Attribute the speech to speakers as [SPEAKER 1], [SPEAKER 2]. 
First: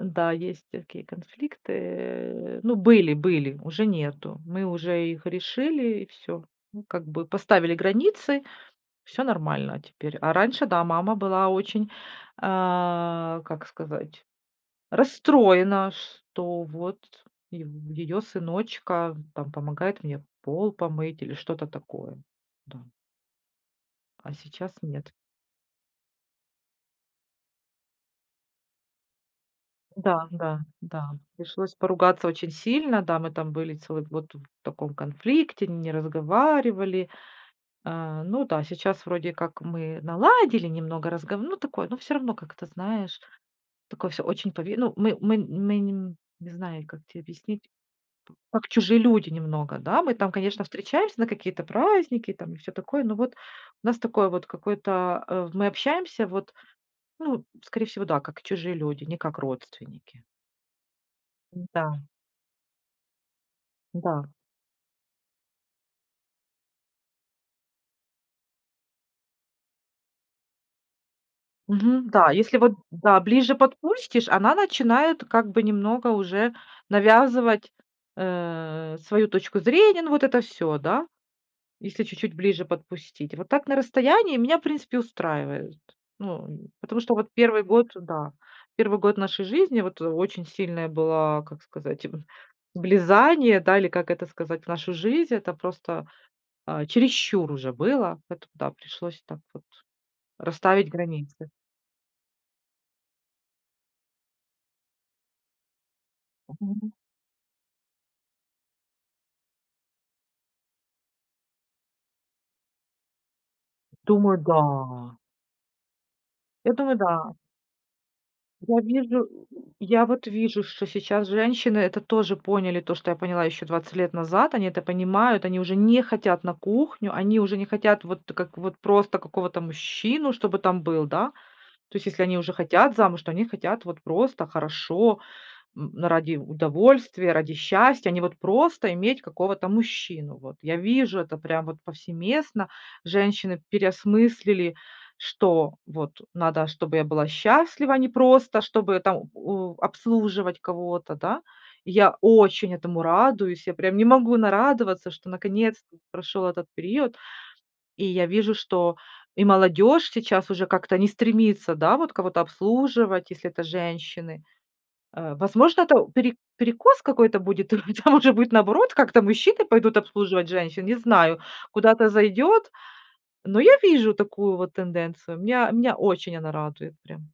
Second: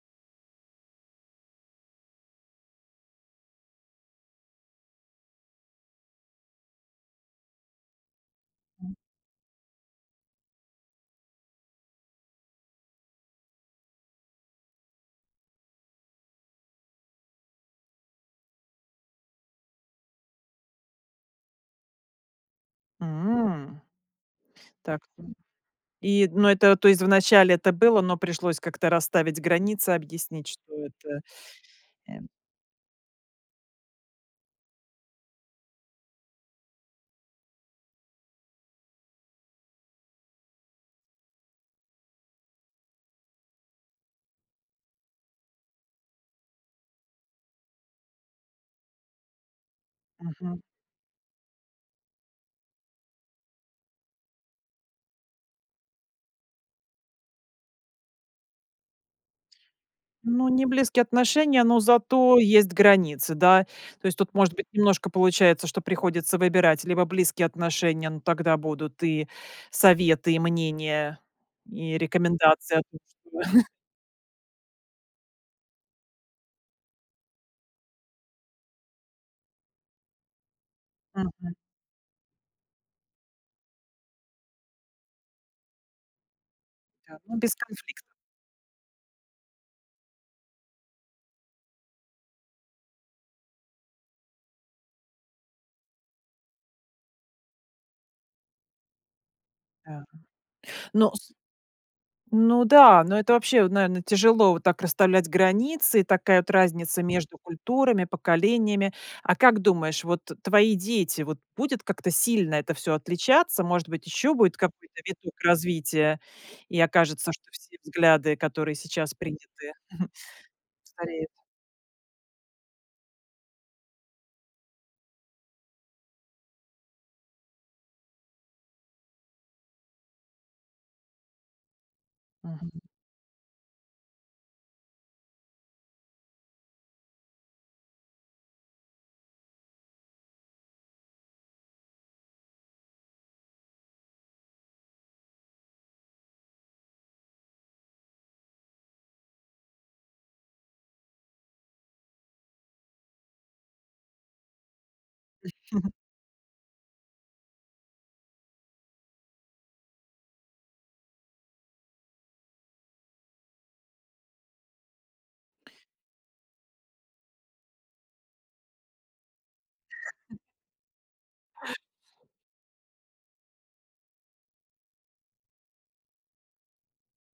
[SPEAKER 1] М-да, есть такие конфликты. Э, ну, были были, уже нету. Мы уже их решили и всё, ну, как бы поставили границы,
[SPEAKER 2] Мгм.
[SPEAKER 1] всё нормально теперь. А раньше, да, мама была очень, а, как сказать, расстроена, что вот и её сыночка там помогает мне пол помыть или что-то такое, да.
[SPEAKER 2] М.
[SPEAKER 1] А сейчас
[SPEAKER 2] Так.
[SPEAKER 1] нет.
[SPEAKER 2] Ну, и эт ну, это, то есть, вначале это было, но пришлось как-то расставить границы,
[SPEAKER 1] Да
[SPEAKER 2] объяснить,
[SPEAKER 1] да
[SPEAKER 2] что
[SPEAKER 1] да.
[SPEAKER 2] это
[SPEAKER 1] Пришлось
[SPEAKER 2] Э.
[SPEAKER 1] поругаться очень сильно. Да, мы там были целый год вот в таком конфликте, не разговаривали. А, ну да, сейчас вроде как мы наладили немного, разга ну, такое, но всё равно как-то, знаешь, такое всё очень пове ну. Мы мы мы не м, не знаю, как те объяснить, как чужие люди немного. Да, мы там,
[SPEAKER 2] Мгм.
[SPEAKER 1] конечно, встречаемся на какие-то праздники там и всё такое. Но вот нас такое вот какое-то, э, мы общаемся вот, ну, скорее всего, да, как чужие люди, не как родственники.
[SPEAKER 2] Ну, не близкие отношения, но
[SPEAKER 1] М-да.
[SPEAKER 2] зато есть границы, да. То есть
[SPEAKER 1] Да.
[SPEAKER 2] тут, может быть, немножко получается, что приходится выбирать либо близкие отношения, но тогда будут и советы, и мнения, и
[SPEAKER 1] Мгм, да. Если вот,
[SPEAKER 2] рекомендации о том,
[SPEAKER 1] да,
[SPEAKER 2] что
[SPEAKER 1] ближе подпустишь, она начинает как бы немного уже навязывать, э, свою точку зрения. Ну, вот это всё, да,
[SPEAKER 2] Мгм.
[SPEAKER 1] если чуть-чуть ближе подпустить. Вот так на расстоянии меня, в принципе, устраивают. Ну, нь потому что
[SPEAKER 2] Да,
[SPEAKER 1] вот
[SPEAKER 2] ну, без
[SPEAKER 1] 1 год,
[SPEAKER 2] конфликто
[SPEAKER 1] да, 1 год нашей жизни вот очень сильное было, как сказать, влезание, да, или как это сказать, в нашу жизнь. Это просто, а, чересчур уже было, поэтому, да, пришлось так вот
[SPEAKER 2] Да.
[SPEAKER 1] расставить
[SPEAKER 2] Ну с
[SPEAKER 1] границы.
[SPEAKER 2] Ну да, но это вообще, вот, наверно, тяжело вот так расставлять границы, такая вот
[SPEAKER 1] [unintelligible]
[SPEAKER 2] разница между культурами, поколениями. А как думаешь, вот твои дети, вот будет как-то сильно это всё отличаться? Может быть, ещё
[SPEAKER 1] Думаю,
[SPEAKER 2] будет какой-то
[SPEAKER 1] да.
[SPEAKER 2] виток развития,
[SPEAKER 1] Я
[SPEAKER 2] и
[SPEAKER 1] думаю,
[SPEAKER 2] окажется,
[SPEAKER 1] да.
[SPEAKER 2] что все взгляды, которые
[SPEAKER 1] Я
[SPEAKER 2] сейчас
[SPEAKER 1] вижу,
[SPEAKER 2] приняты,
[SPEAKER 1] у у я вот вижу, что
[SPEAKER 2] постареют.
[SPEAKER 1] сейчас женщины это тоже поняли, то что поняла еще 20 лет назад, они это понимают, они уже не хотят на кухню, они уже не хотят вот как вот просто какого-то мужчину, чтобы там был, да. То есть, если они уже
[SPEAKER 2] Мгм.
[SPEAKER 1] хотят замуж, то они хотят вот просто хорошо, м, ради удовольствия, ради счастья, а не вот просто иметь какого-то мужчину. Вот я вижу это прям вот повсеместно. Женщины переосмыслили, что вот надо, чтобы я была счастлива, а не просто чтобы там о обслуживать кого-то. Да, я очень этому радуюсь, я прям не могу нарадоваться, что наконец-то прошел этот период. И я вижу, что и молодежь сейчас уже как-то не стремится, да, вот кого-то обслуживать, если это женщины. Э, возможно, это пере перекос какой-то будет, а, там уже будет наоборот, как-то мужчины пойдут обслуживать женщин, не знаю, куда это зайдет. Но я вижу такую вот тенденцию. Меня меня очень она радует прям.